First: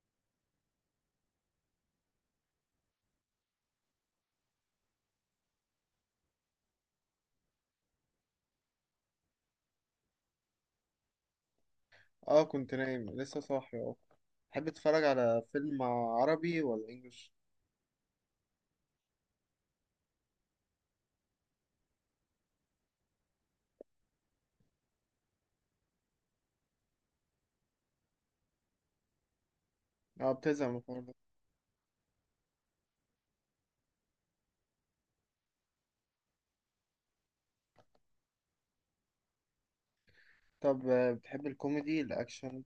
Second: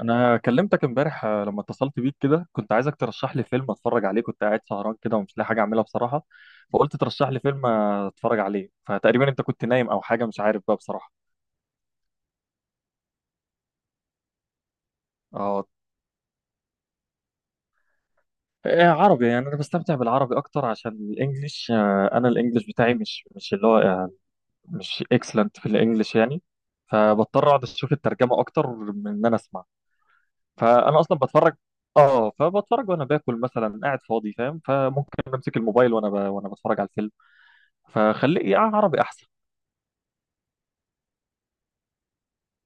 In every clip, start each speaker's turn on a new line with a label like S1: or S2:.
S1: انا كلمتك امبارح لما اتصلت بيك كده، كنت عايزك ترشح لي فيلم اتفرج عليه. كنت قاعد سهران كده ومش لاقي حاجه اعملها بصراحه، فقلت ترشح لي فيلم اتفرج عليه. فتقريبا انت كنت نايم او حاجه، مش عارف بقى بصراحه.
S2: اه كنت نايم لسه صاحي اه. تحب تتفرج على
S1: اه.
S2: فيلم عربي ولا انجلش؟
S1: إيه، عربي. يعني انا بستمتع بالعربي اكتر، عشان الانجليش انا الانجليش بتاعي مش اللي هو مش اكسلنت في الانجليش يعني. فبضطر اقعد اشوف الترجمه اكتر من ان انا اسمع.
S2: اه، بتزهق من
S1: فانا
S2: الحوار ده؟
S1: اصلا بتفرج. اه، فبتفرج وانا باكل مثلا، قاعد فاضي فاهم، فممكن امسك الموبايل وانا وانا بتفرج على الفيلم. فخليه يا عربي احسن.
S2: طب بتحب الكوميدي، الاكشن،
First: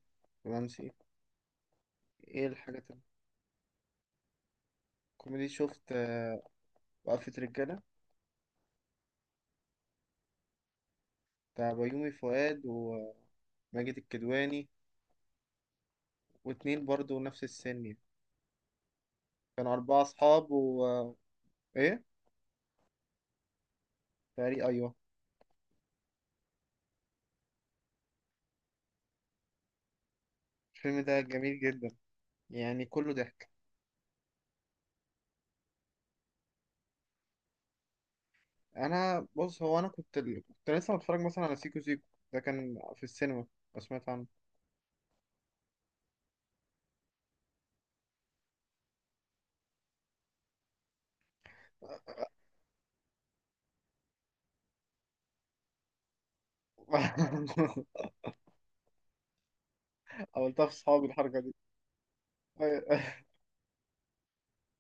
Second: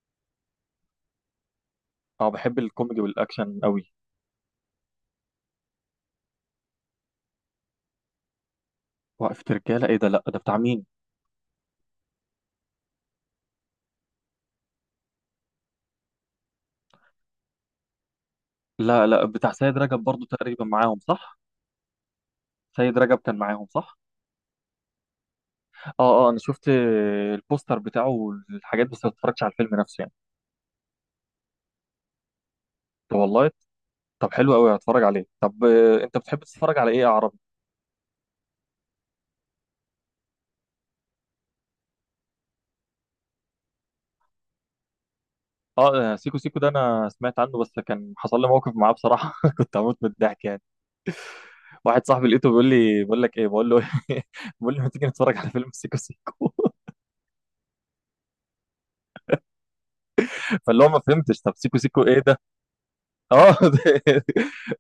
S2: الرومانسي؟
S1: اه،
S2: ايه
S1: بحب
S2: الحاجات
S1: الكوميدي والاكشن قوي.
S2: الكوميدي شفت؟ وقفة رجالة
S1: وقفة رجالة؟ ايه ده، لا ده بتاع مين؟
S2: بتاع بيومي فؤاد وماجد الكدواني، واتنين برضو نفس السن يعني.
S1: لا لا، بتاع
S2: كانوا
S1: سيد رجب
S2: أربعة
S1: برضو
S2: أصحاب
S1: تقريبا
S2: و
S1: معاهم
S2: آه،
S1: صح.
S2: إيه؟
S1: سيد رجب كان معاهم صح.
S2: تقريبا أيوه.
S1: اه اه، انا شفت البوستر بتاعه والحاجات، بس ما اتفرجتش على الفيلم نفسه يعني.
S2: الفيلم ده جميل جدا، يعني كله
S1: طب
S2: ضحك.
S1: والله. طب حلو قوي، هتفرج عليه. طب انت بتحب تتفرج على ايه يا عربي؟
S2: أنا بص، هو أنا كنت لسه متفرج مثلا على سيكو سيكو، ده كان في السينما، لو سمعت
S1: اه. سيكو سيكو ده انا سمعت عنه، بس كان حصل لي موقف معاه بصراحة. كنت هموت من الضحك يعني. واحد
S2: عنه.
S1: صاحبي لقيته بيقول لي، بقول لك ايه، بقول له بقول له ما تيجي نتفرج على فيلم سيكو سيكو.
S2: عملتها في
S1: فاللي هو ما
S2: صحابي الحركة
S1: فهمتش، طب
S2: دي.
S1: سيكو سيكو ايه ده؟
S2: آه،
S1: اه. ده-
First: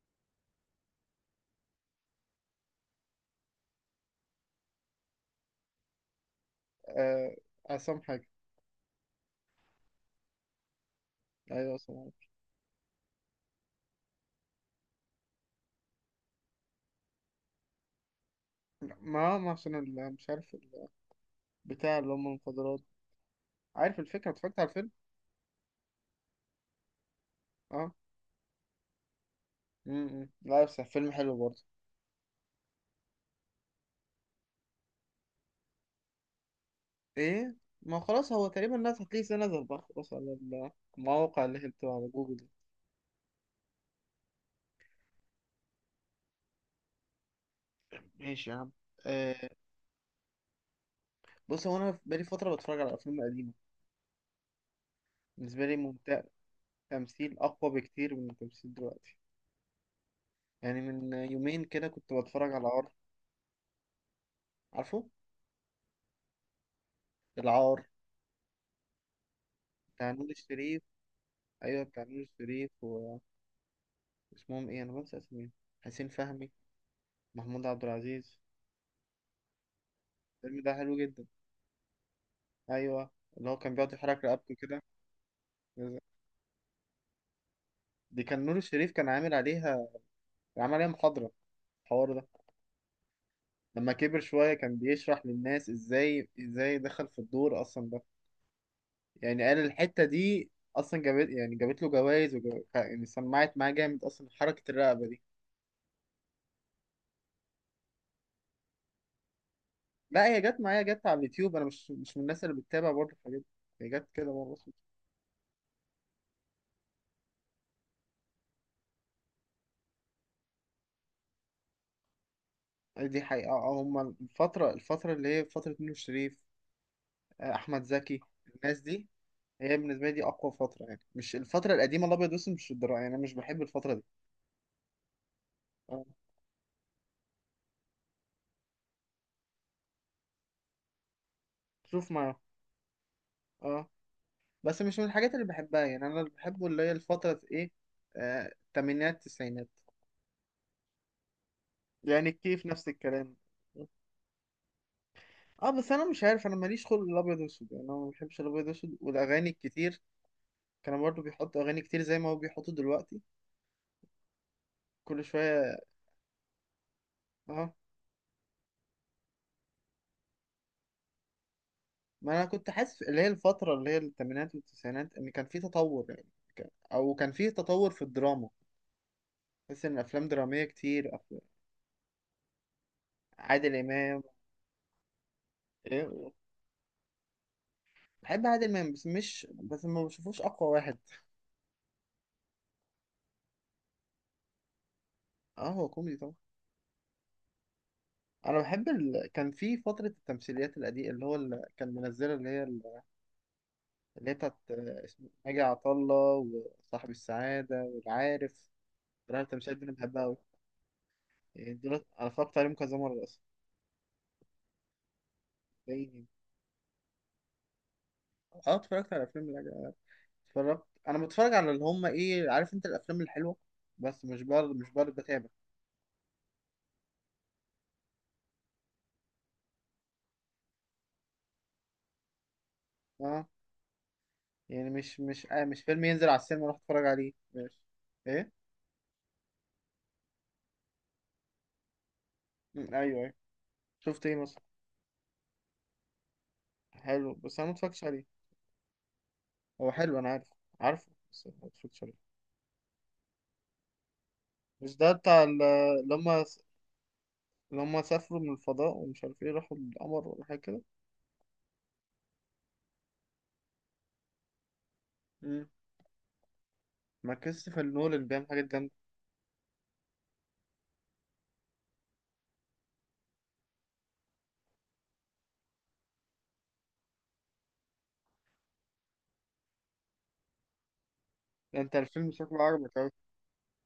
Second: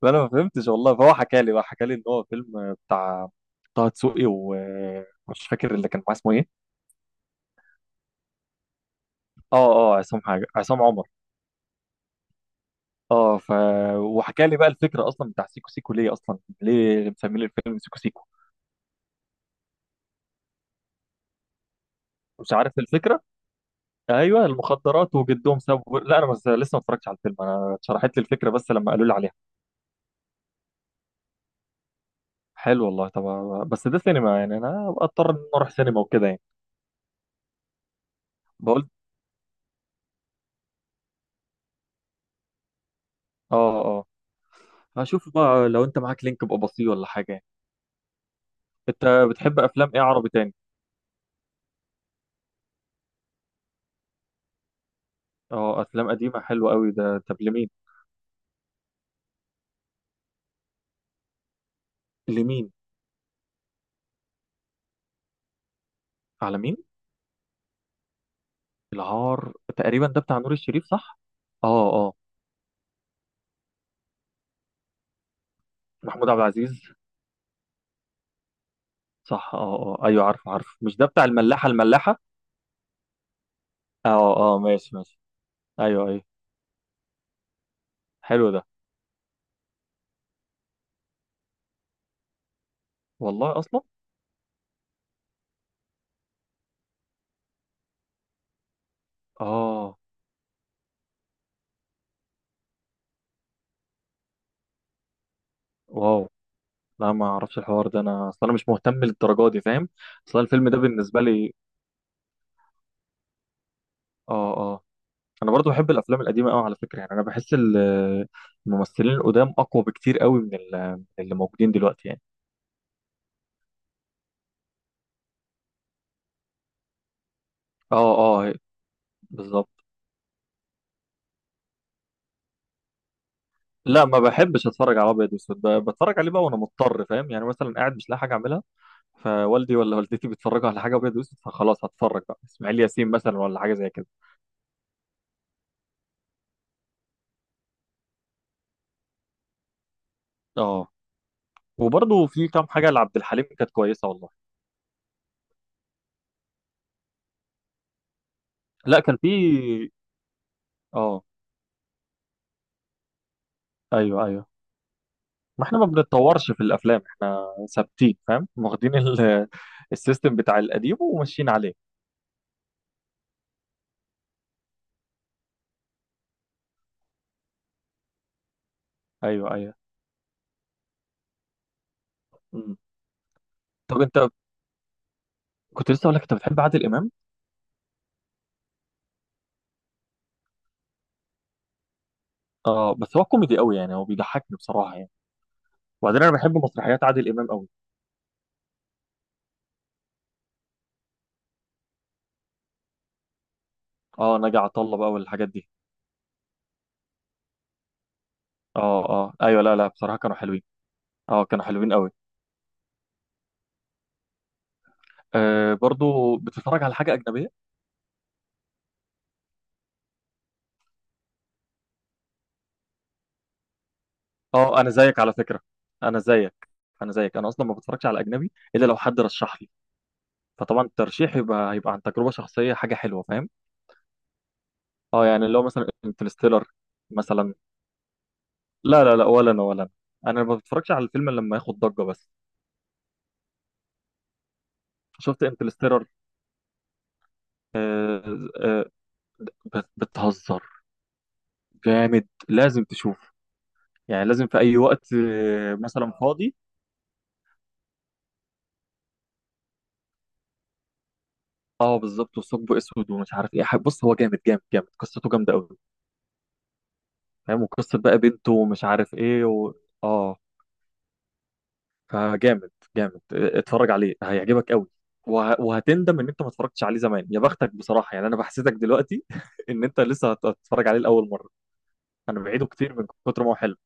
S1: فانا ما فهمتش والله. فهو حكى لي بقى، حكى لي ان هو فيلم بتاع طه دسوقي، ومش فاكر اللي كان معاه اسمه ايه؟
S2: آه، عصام حاجة.
S1: اه اه، عصام حاجه، عصام عمر.
S2: أيوة عصام حاجة.
S1: اه وحكى لي بقى الفكره اصلا بتاع سيكو سيكو ليه اصلا؟ ليه مسمين الفيلم سيكو سيكو؟
S2: ما عشان مش عارف بتاع اللي هم
S1: مش عارف
S2: المخدرات.
S1: الفكره.
S2: عارف الفكرة،
S1: ايوه
S2: اتفرجت على الفيلم.
S1: المخدرات، وجدهم سابوا، لا انا بس لسه ما اتفرجتش على الفيلم. انا
S2: اه.
S1: اتشرحت لي الفكره بس لما قالوا لي عليها.
S2: م- م. لا بس فيلم حلو برضه.
S1: حلو والله. طب بس ده سينما، يعني انا أبقى اضطر ان أنا اروح سينما وكده يعني.
S2: ايه، ما هو خلاص هو تقريبا
S1: بقول،
S2: الناس هتلاقيه سنة نزل بقى خلاص على المواقع اللي هي بتبقى على جوجل دي.
S1: اه اه، هشوف بقى لو انت معاك لينك ابقى بصيه ولا حاجه يعني.
S2: ماشي يا عم.
S1: انت
S2: آه،
S1: بتحب افلام ايه عربي تاني؟
S2: بص هو انا بقالي فترة بتفرج على افلام قديمة، بالنسبة لي
S1: اه، افلام
S2: ممتع،
S1: قديمه حلوه قوي ده. طب
S2: تمثيل
S1: لمين؟
S2: اقوى بكتير من التمثيل دلوقتي. يعني من يومين كده كنت بتفرج على
S1: لمين
S2: عار، عارفه
S1: على مين؟
S2: العار؟
S1: العار تقريبا
S2: بتاع
S1: ده
S2: نور
S1: بتاع نور
S2: الشريف.
S1: الشريف صح.
S2: ايوه
S1: اه
S2: بتاع
S1: اه،
S2: نور الشريف، واسمهم ايه، انا بنسى اسمهم، حسين
S1: محمود عبد
S2: فهمي،
S1: العزيز
S2: محمود عبد العزيز.
S1: صح. اه اه، ايوه، عارف
S2: الفيلم ده
S1: عارف
S2: حلو
S1: مش ده
S2: جدا.
S1: بتاع الملاحه الملاحه.
S2: ايوه، اللي هو كان بيقعد يحرك
S1: اه
S2: رقبته
S1: اه،
S2: كده،
S1: ماشي ماشي. ايوه ايوه.
S2: دي كان
S1: حلو
S2: نور
S1: ده.
S2: الشريف كان عامل عليها، عمل عليها محاضرة الحوار ده.
S1: والله اصلا.
S2: لما كبر شوية كان بيشرح للناس ازاي دخل في الدور اصلا ده. يعني قال
S1: اه،
S2: الحتة دي اصلا جابت، يعني جابت له جوائز يعني سمعت معاه جامد اصلا، حركة الرقبة دي.
S1: واو. لا ما اعرفش الحوار ده، انا اصلا انا مش مهتم للدرجه دي فاهم.
S2: لا هي
S1: اصلا
S2: جت
S1: الفيلم ده
S2: معايا، جت على
S1: بالنسبه لي.
S2: اليوتيوب. انا مش من الناس اللي بتتابع برضه الحاجات دي. هي جت كده بقى،
S1: اه
S2: بص.
S1: انا برضو بحب الافلام القديمه قوي على فكره، يعني انا بحس الممثلين القدام اقوى بكتير قوي من من اللي موجودين دلوقتي يعني.
S2: دي حقيقة. هما الفترة اللي هي فترة نور الشريف، أحمد
S1: اه
S2: زكي،
S1: اه،
S2: الناس دي.
S1: بالظبط.
S2: هي بالنسبة لي دي أقوى فترة، يعني مش الفترة القديمة الأبيض والأسود، مش الدراما، يعني أنا مش بحب الفترة دي.
S1: لا ما بحبش اتفرج على ابيض واسود،
S2: آه.
S1: بتفرج عليه بقى وانا مضطر فاهم، يعني مثلا قاعد مش لاقي حاجه اعملها، فوالدي ولا والدتي بيتفرجوا على حاجه ابيض واسود، فخلاص
S2: شوف
S1: هتفرج
S2: معاه.
S1: بقى اسماعيل ياسين مثلا ولا حاجه
S2: اه،
S1: زي كده.
S2: بس مش من الحاجات اللي بحبها. يعني أنا اللي بحبه اللي هي الفترة إيه، التمانينات، التسعينات.
S1: اه، وبرضو
S2: يعني
S1: في
S2: الكيف
S1: كام
S2: نفس
S1: حاجه لعبد
S2: الكلام.
S1: الحليم كانت كويسه والله.
S2: اه بس انا مش عارف، انا ماليش خلق الابيض واسود، يعني انا ما بحبش الابيض واسود
S1: لا كان
S2: والاغاني
S1: في.
S2: الكتير. كانوا برضو
S1: اه
S2: بيحطوا اغاني كتير زي ما هو بيحطوا دلوقتي،
S1: ايوه ايوه.
S2: كل
S1: ما
S2: شويه.
S1: احنا ما بنتطورش في الافلام احنا،
S2: اه،
S1: ثابتين فاهم، واخدين السيستم بتاع القديم وماشيين عليه.
S2: ما انا كنت حاسس اللي هي الفتره اللي هي الثمانينات والتسعينات ان كان في تطور. يعني او كان في تطور في الدراما.
S1: ايوه ايوه.
S2: بحس ان افلام دراميه كتير
S1: مم.
S2: عادل
S1: طب
S2: امام.
S1: انت، كنت لسه اقول لك
S2: إيه؟
S1: انت بتحب عادل امام.
S2: بحب عادل امام بس ما بشوفوش اقوى واحد.
S1: اه بس هو كوميدي قوي، يعني هو بيضحكني بصراحه يعني.
S2: اه هو كوميدي
S1: وبعدين انا
S2: طبعا.
S1: بحب مسرحيات عادل امام قوي.
S2: انا بحب كان في فتره التمثيليات القديمه، اللي هو اللي كان منزله اللي هي
S1: اه،
S2: بتاعت،
S1: ناجي عطا الله بقى
S2: اسمه
S1: والحاجات
S2: ناجي
S1: دي.
S2: عطا الله وصاحب السعاده والعارف.
S1: اه اه
S2: صراحة
S1: ايوه،
S2: التمثيليات
S1: لا
S2: دي
S1: لا،
S2: انا
S1: بصراحه
S2: بحبها أوي.
S1: كانوا حلوين. اه كانوا
S2: دول
S1: حلوين قوي.
S2: انا اتفرجت عليهم كذا مره اصلا.
S1: آه
S2: باين.
S1: برضو بتتفرج على حاجه اجنبيه؟
S2: اه اتفرجت على افلام الأجنبي. اتفرجت، انا بتفرج على اللي هم ايه، عارف انت، الافلام الحلوه. بس مش برضه
S1: اه
S2: مش
S1: انا
S2: برضه
S1: زيك على
S2: بتابع.
S1: فكره، انا زيك، انا اصلا ما بتفرجش على اجنبي الا لو حد رشح لي. فطبعا الترشيح يبقى هيبقى عن تجربه شخصيه حاجه حلوه
S2: اه،
S1: فاهم.
S2: يعني مش
S1: اه
S2: مش
S1: يعني، اللي هو
S2: آه مش
S1: مثلا
S2: فيلم ينزل على السينما
S1: انترستيلر
S2: اروح اتفرج عليه،
S1: مثلا.
S2: ماشي. ايه.
S1: لا لا لا، ولا انا ولا انا، انا ما بتفرجش على الفيلم إلا لما ياخد ضجه بس.
S2: مم، ايوه ايوه. شفت ايه مثلا؟
S1: شفت انترستيلر.
S2: حلو بس انا ما اتفرجتش عليه، هو حلو انا عارف.
S1: بتهزر.
S2: عارفه بس ما اتفرجتش عليه.
S1: جامد، لازم تشوف. يعني لازم في اي
S2: مش ده
S1: وقت
S2: بتاع
S1: مثلا
S2: اللي هم،
S1: فاضي.
S2: اللي هم سافروا من الفضاء ومش عارف ايه، راحوا القمر ولا حاجه كده.
S1: اه بالظبط، وثقب اسود ومش عارف ايه. بص هو جامد جامد جامد، قصته جامده
S2: مم.
S1: قوي.
S2: ما
S1: فاهم،
S2: كريستوفر
S1: وقصه بقى
S2: نولان بيعمل
S1: بنته
S2: حاجات
S1: ومش
S2: جامده.
S1: عارف ايه اه فجامد. جامد، اتفرج عليه هيعجبك قوي. وهتندم ان انت ما اتفرجتش عليه زمان. يا بختك بصراحه، يعني انا بحسدك دلوقتي ان انت لسه هتتفرج عليه لاول مره.
S2: ده انت الفيلم
S1: انا
S2: شكله
S1: بعيده كتير من
S2: عجبك.
S1: كتر ما هو حلو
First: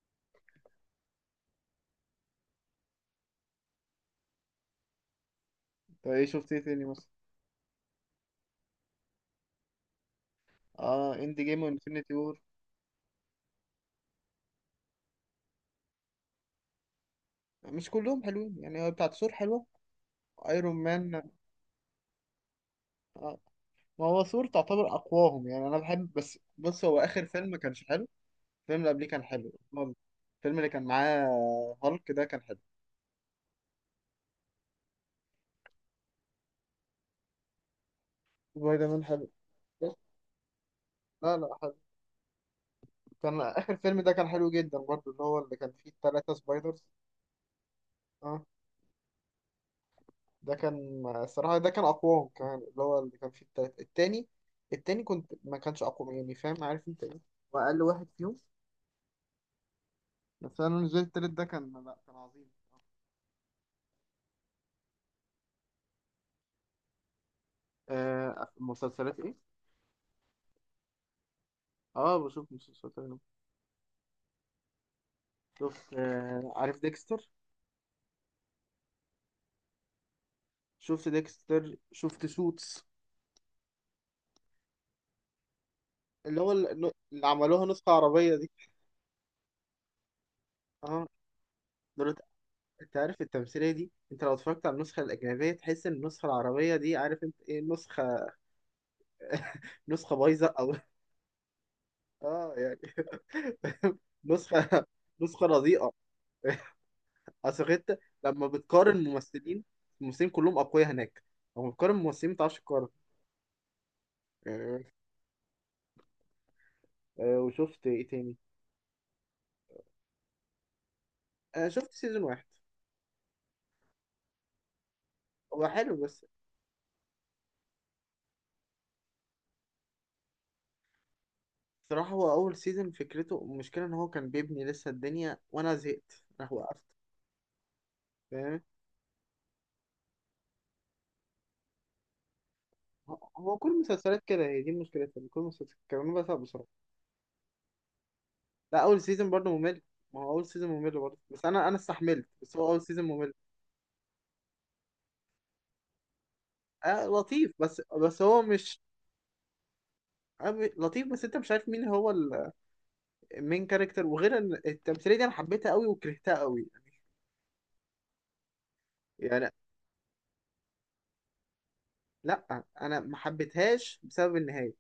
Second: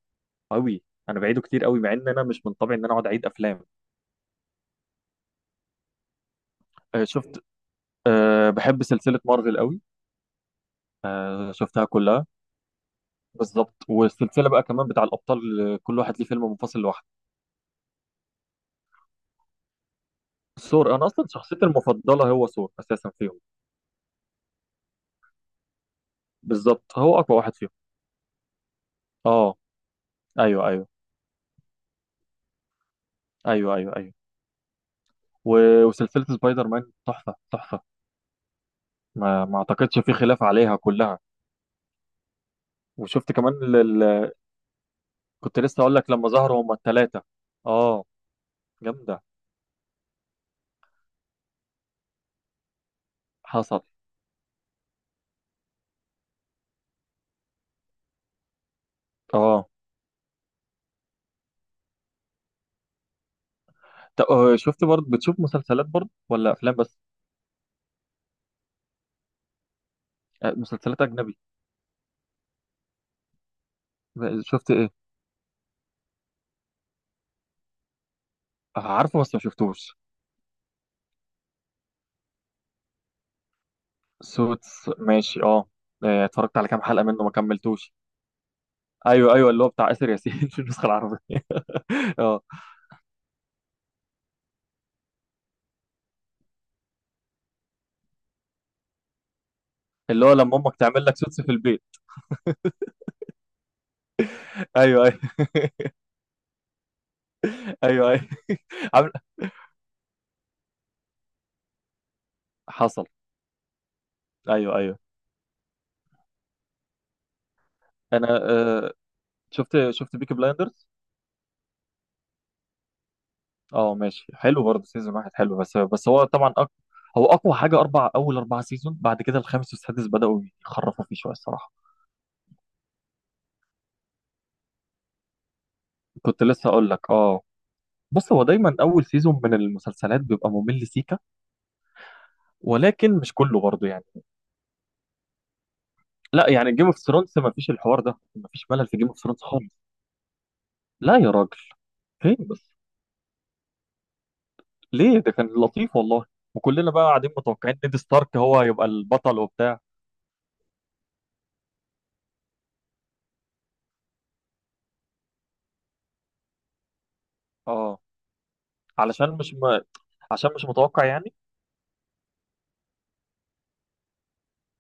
S1: قوي. انا بعيده كتير قوي مع ان انا مش من طبعي ان انا اقعد اعيد افلام.
S2: طب ايه، شفت ايه تاني مثلا؟
S1: شفت. أه بحب سلسله مارفل قوي.
S2: اه اند
S1: أه
S2: جيم
S1: شفتها
S2: وانفينيتي
S1: كلها.
S2: وور.
S1: بالظبط، والسلسله بقى كمان بتاع الابطال كل واحد ليه فيلم منفصل لوحده.
S2: مش كلهم حلوين، يعني هو بتاعت ثور حلوه، ايرون
S1: ثور انا
S2: مان.
S1: اصلا شخصيتي المفضله هو ثور اساسا
S2: آه.
S1: فيهم.
S2: ما هو ثور تعتبر اقواهم، يعني انا بحب. بس بص
S1: بالظبط،
S2: هو
S1: هو
S2: اخر
S1: اقوى
S2: فيلم
S1: واحد
S2: ما
S1: فيهم.
S2: كانش حلو، الفيلم اللي قبليه كان حلو،
S1: اه
S2: الفيلم
S1: ايوه
S2: اللي كان
S1: ايوه
S2: معاه هالك ده كان حلو.
S1: ايوه ايوه ايوه. وسلسلة سبايدر مان تحفة تحفة.
S2: سبايدر مان حلو.
S1: ما
S2: بس-
S1: اعتقدش في خلاف عليها كلها.
S2: لا لا حلو.
S1: وشفت
S2: كان
S1: كمان
S2: اخر فيلم ده كان حلو جدا برضه، اللي هو اللي
S1: كنت
S2: كان
S1: لسه
S2: فيه
S1: اقول لك لما
S2: التلاتة
S1: ظهروا هما
S2: سبايدرز.
S1: الثلاثة. اه
S2: اه،
S1: جامدة.
S2: ده كان الصراحة ده كان أقواهم كمان، اللي هو اللي كان فيه التالت.
S1: حصل.
S2: التاني، التاني كنت ما كانش أقوى، يعني فاهم عارف أنت إيه، وأقل واحد فيهم.
S1: اه
S2: بس أنا بالنسبة لي التالت ده كان لأ، كان عظيم.
S1: شفت برضه بتشوف مسلسلات برضه ولا افلام بس؟
S2: آه مسلسلات إيه؟
S1: مسلسلات اجنبي.
S2: آه بشوف مسلسلات أجنبي.
S1: شفت ايه؟
S2: شفت آه، عارف ديكستر؟
S1: عارفه بس ما شفتوش.
S2: شفت ديكستر، شفت سوتس،
S1: سوتس ماشي اه.
S2: اللي هو
S1: اتفرجت على كام
S2: ال-
S1: حلقة منه
S2: اللي
S1: ما
S2: عملوها نسخة
S1: كملتوش.
S2: عربية دي.
S1: ايوه ايوه، اللي هو بتاع آسر ياسين في النسخة
S2: آه.
S1: العربية
S2: دول
S1: اه،
S2: أنت عارف التمثيلية دي، أنت لو اتفرجت على النسخة الأجنبية تحس إن النسخة العربية دي عارف أنت إيه، نسخة نسخة
S1: اللي هو
S2: بايظة.
S1: لما
S2: أو
S1: امك تعمل لك سوتس في البيت.
S2: اه يعني نسخة
S1: ايوه ايوه
S2: نسخة رديئة. اصل انت
S1: ايوه ايوه
S2: لما بتقارن ممثلين، الممثلين كلهم اقوياء هناك، لما بتقارن ممثلين ما بتعرفش تقارن
S1: حصل. ايوه
S2: يعني.
S1: ايوه.
S2: وشفت ايه
S1: انا
S2: تاني؟
S1: شفت بيكي بلايندرز.
S2: شفت سيزون واحد،
S1: اه ماشي، حلو برضه سيزون واحد حلو،
S2: هو
S1: بس
S2: حلو
S1: بس هو
S2: بس.
S1: طبعا هو اقوى حاجه اول اربع سيزون، بعد كده الخامس والسادس بداوا يخرفوا فيه شويه الصراحه.
S2: صراحة هو أول سيزون فكرته المشكلة إن هو كان بيبني لسه الدنيا وأنا زهقت
S1: كنت
S2: راح
S1: لسه
S2: وقفت.
S1: اقول لك اه. بص هو
S2: فاهم.
S1: دايما اول سيزون من المسلسلات بيبقى ممل سيكا. ولكن
S2: هو
S1: مش
S2: هو
S1: كله
S2: كل
S1: برضه يعني.
S2: المسلسلات كده، هي دي مشكلتها، إن كل المسلسلات كانوا بزهق
S1: لا
S2: بسرعة.
S1: يعني جيم اوف ثرونز، ما فيش الحوار ده، ما فيش
S2: لا
S1: ملل في
S2: أول
S1: جيم اوف
S2: سيزون
S1: ثرونز
S2: برضه
S1: خالص.
S2: ممل. ما هو أول سيزون ممل
S1: لا
S2: برضه،
S1: يا
S2: بس
S1: راجل،
S2: أنا استحملت،
S1: فين
S2: بس هو
S1: بس؟
S2: أول سيزون ممل.
S1: ليه، ده كان لطيف والله، وكلنا بقى
S2: آه
S1: قاعدين
S2: لطيف،
S1: متوقعين
S2: بس
S1: نيد
S2: بس
S1: ستارك
S2: هو
S1: هو
S2: مش
S1: هيبقى البطل وبتاع.
S2: لطيف، بس انت مش عارف مين هو المين كاركتر، وغير ان التمثيليه دي انا حبيتها قوي وكرهتها قوي
S1: اه علشان
S2: يعني.
S1: مش م... عشان مش متوقع يعني.
S2: لا انا ما حبيتهاش بسبب النهايه.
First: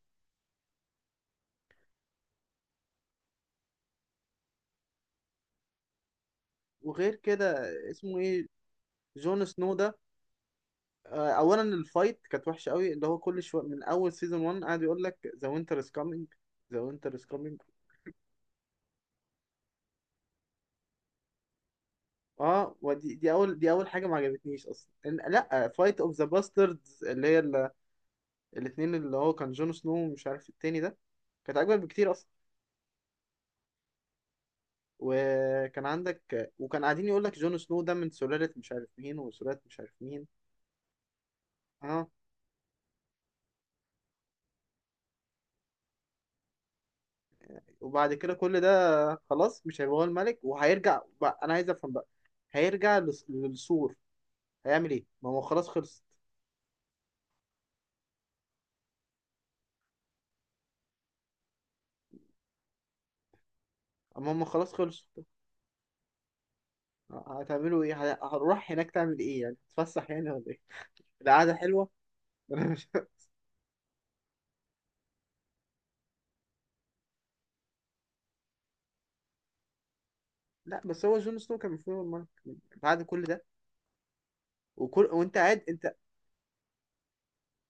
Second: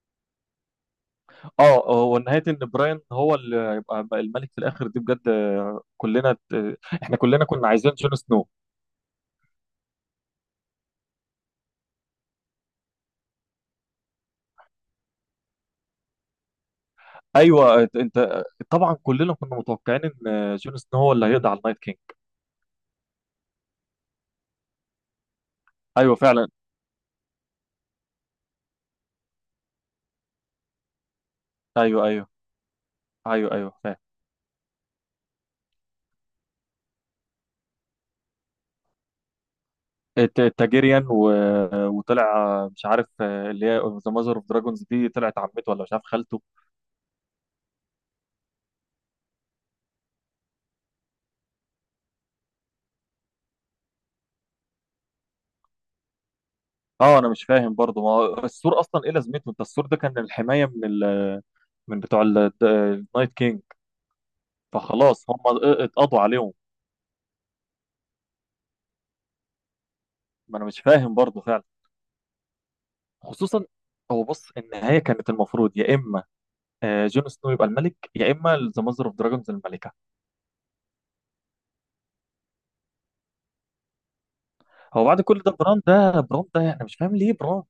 S1: اه هو نهاية ان براين هو اللي يبقى الملك في الاخر دي بجد.
S2: وغير
S1: احنا كلنا
S2: كده
S1: كنا عايزين جون
S2: اسمه ايه،
S1: سنو.
S2: جون سنو ده. اولا الفايت كانت وحشه قوي، اللي هو كل شويه من اول سيزون 1 قاعد يقول لك ذا وينتر از كامينج، ذا وينتر از كامينج.
S1: ايوه آه، انت آه، طبعا كلنا كنا متوقعين ان جون سنو هو اللي هيقضي على النايت كينج.
S2: اه، ودي دي اول دي اول حاجه ما عجبتنيش اصلا، لا فايت
S1: ايوه
S2: اوف ذا
S1: فعلا.
S2: باستردز، الاتنين، اللي هو كان جون سنو ومش عارف التاني ده، كانت اكبر
S1: ايوه
S2: بكتير اصلا.
S1: ايوه ايوه ايوه فعلا.
S2: وكان عندك، وكان قاعدين يقول لك جون سنو ده من سلالة مش عارف مين وسلالة مش عارف مين.
S1: التاجيريان
S2: اه،
S1: وطلع مش عارف اللي هي ذا ماذر اوف دراجونز دي طلعت عمته ولا مش عارف خالته.
S2: وبعد كده كل ده خلاص مش هيبقى هو الملك، وهيرجع بقى، انا عايز افهم بقى، هيرجع للسور، هيعمل ايه، ما هو خلاص خلصت،
S1: اه انا مش فاهم برضه، ما هو السور اصلا ايه لازمته؟ انت السور ده كان الحمايه من من بتوع النايت كينج،
S2: اما هم خلاص خلصوا،
S1: فخلاص هم اتقضوا عليهم.
S2: هتعملوا ايه، هنروح هناك تعمل ايه، يعني تتفسح يعني ولا
S1: ما
S2: ايه؟
S1: انا مش فاهم برضه
S2: القعدة
S1: فعلا.
S2: حلوة. انا مش.
S1: خصوصا. هو بص، النهايه كانت المفروض يا اما جون سنو يبقى الملك، يا اما ذا ماذر اوف دراجونز الملكه.
S2: لا بس هو جون سنو كان المفروض هو الملك بعد كل ده، وكل
S1: هو بعد
S2: وانت
S1: كل ده
S2: قاعد
S1: بران
S2: انت،
S1: ده، انا مش فاهم ليه بران.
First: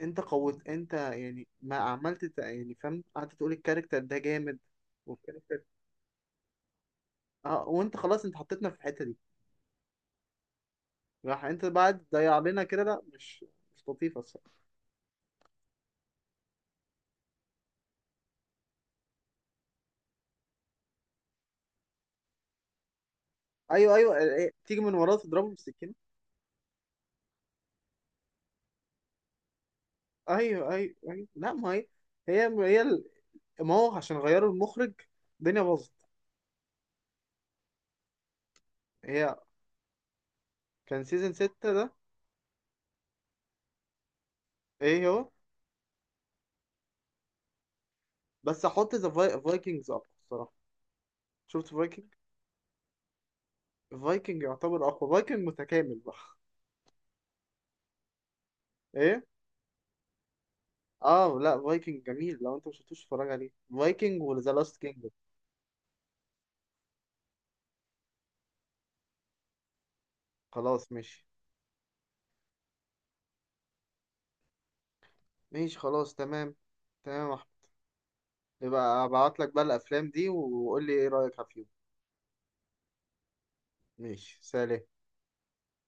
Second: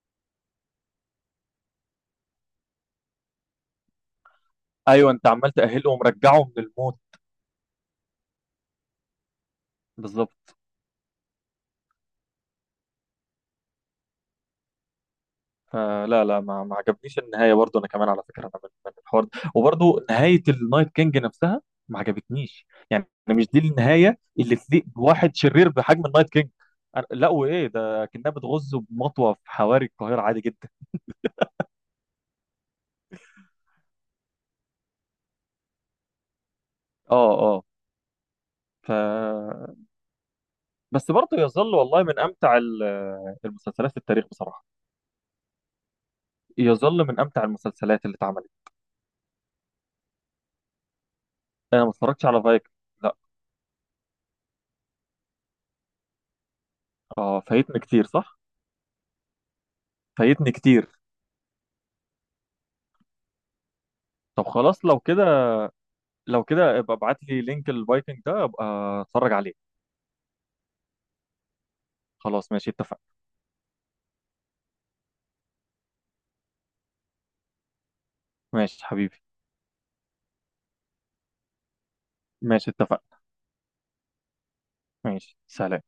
S2: انت قوت انت يعني ما عملت يعني، فاهم، قعدت تقول الكاركتر ده جامد
S1: ايوه، انت عمال
S2: والكاركتر.
S1: تاهله ومرجعه من الموت.
S2: اه، وانت خلاص انت حطيتنا في الحته دي،
S1: بالظبط.
S2: راح انت بعد ضيع لنا كده، لا مش، مش لطيفه الصراحه.
S1: لا لا، ما عجبنيش النهايه برضو. انا كمان على فكره، انا من الحوار ده، وبرضو نهايه النايت كينج نفسها ما عجبتنيش، يعني مش دي
S2: ايوه
S1: النهايه
S2: ايه،
S1: اللي
S2: تيجي
S1: تليق
S2: من وراه
S1: بواحد
S2: تضربه
S1: شرير
S2: بالسكينه.
S1: بحجم النايت كينج. لا وايه ده، كانها بتغز بمطوه في حواري القاهره عادي جدا.
S2: ايوه لا ما هي هي ال- ما هو عشان غيروا المخرج الدنيا باظت.
S1: اه اه ف
S2: هي كان
S1: بس برضه
S2: سيزون 6
S1: يظل
S2: ده.
S1: والله من امتع المسلسلات في التاريخ بصراحه.
S2: ايه هو.
S1: يظل من امتع المسلسلات اللي اتعملت.
S2: بس احط ذا فايكنجز اقوى الصراحه. شفت
S1: انا ما
S2: فايكنج؟
S1: اتفرجتش على فايك. لا.
S2: فايكنج يعتبر اقوى، فايكنج متكامل بقى.
S1: اه، فايتني كتير صح.
S2: ايه.
S1: فايتني كتير.
S2: اه لا فايكنج جميل، لو انت مش شفتوش اتفرج عليه، فايكنج
S1: طب
S2: وذا لاست
S1: خلاص، لو
S2: كينج.
S1: كده، ابقى ابعت لي لينك الفايكنج ده، ابقى اتفرج عليه.
S2: خلاص ماشي.
S1: خلاص ماشي اتفق.
S2: ماشي خلاص، تمام. تمام يا احمد، يبقى
S1: ماشي حبيبي.
S2: ابعت لك بقى الافلام دي وقول لي ايه رايك فيهم.
S1: ماشي اتفق.
S2: ماشي سلام.
S1: ماشي سلام.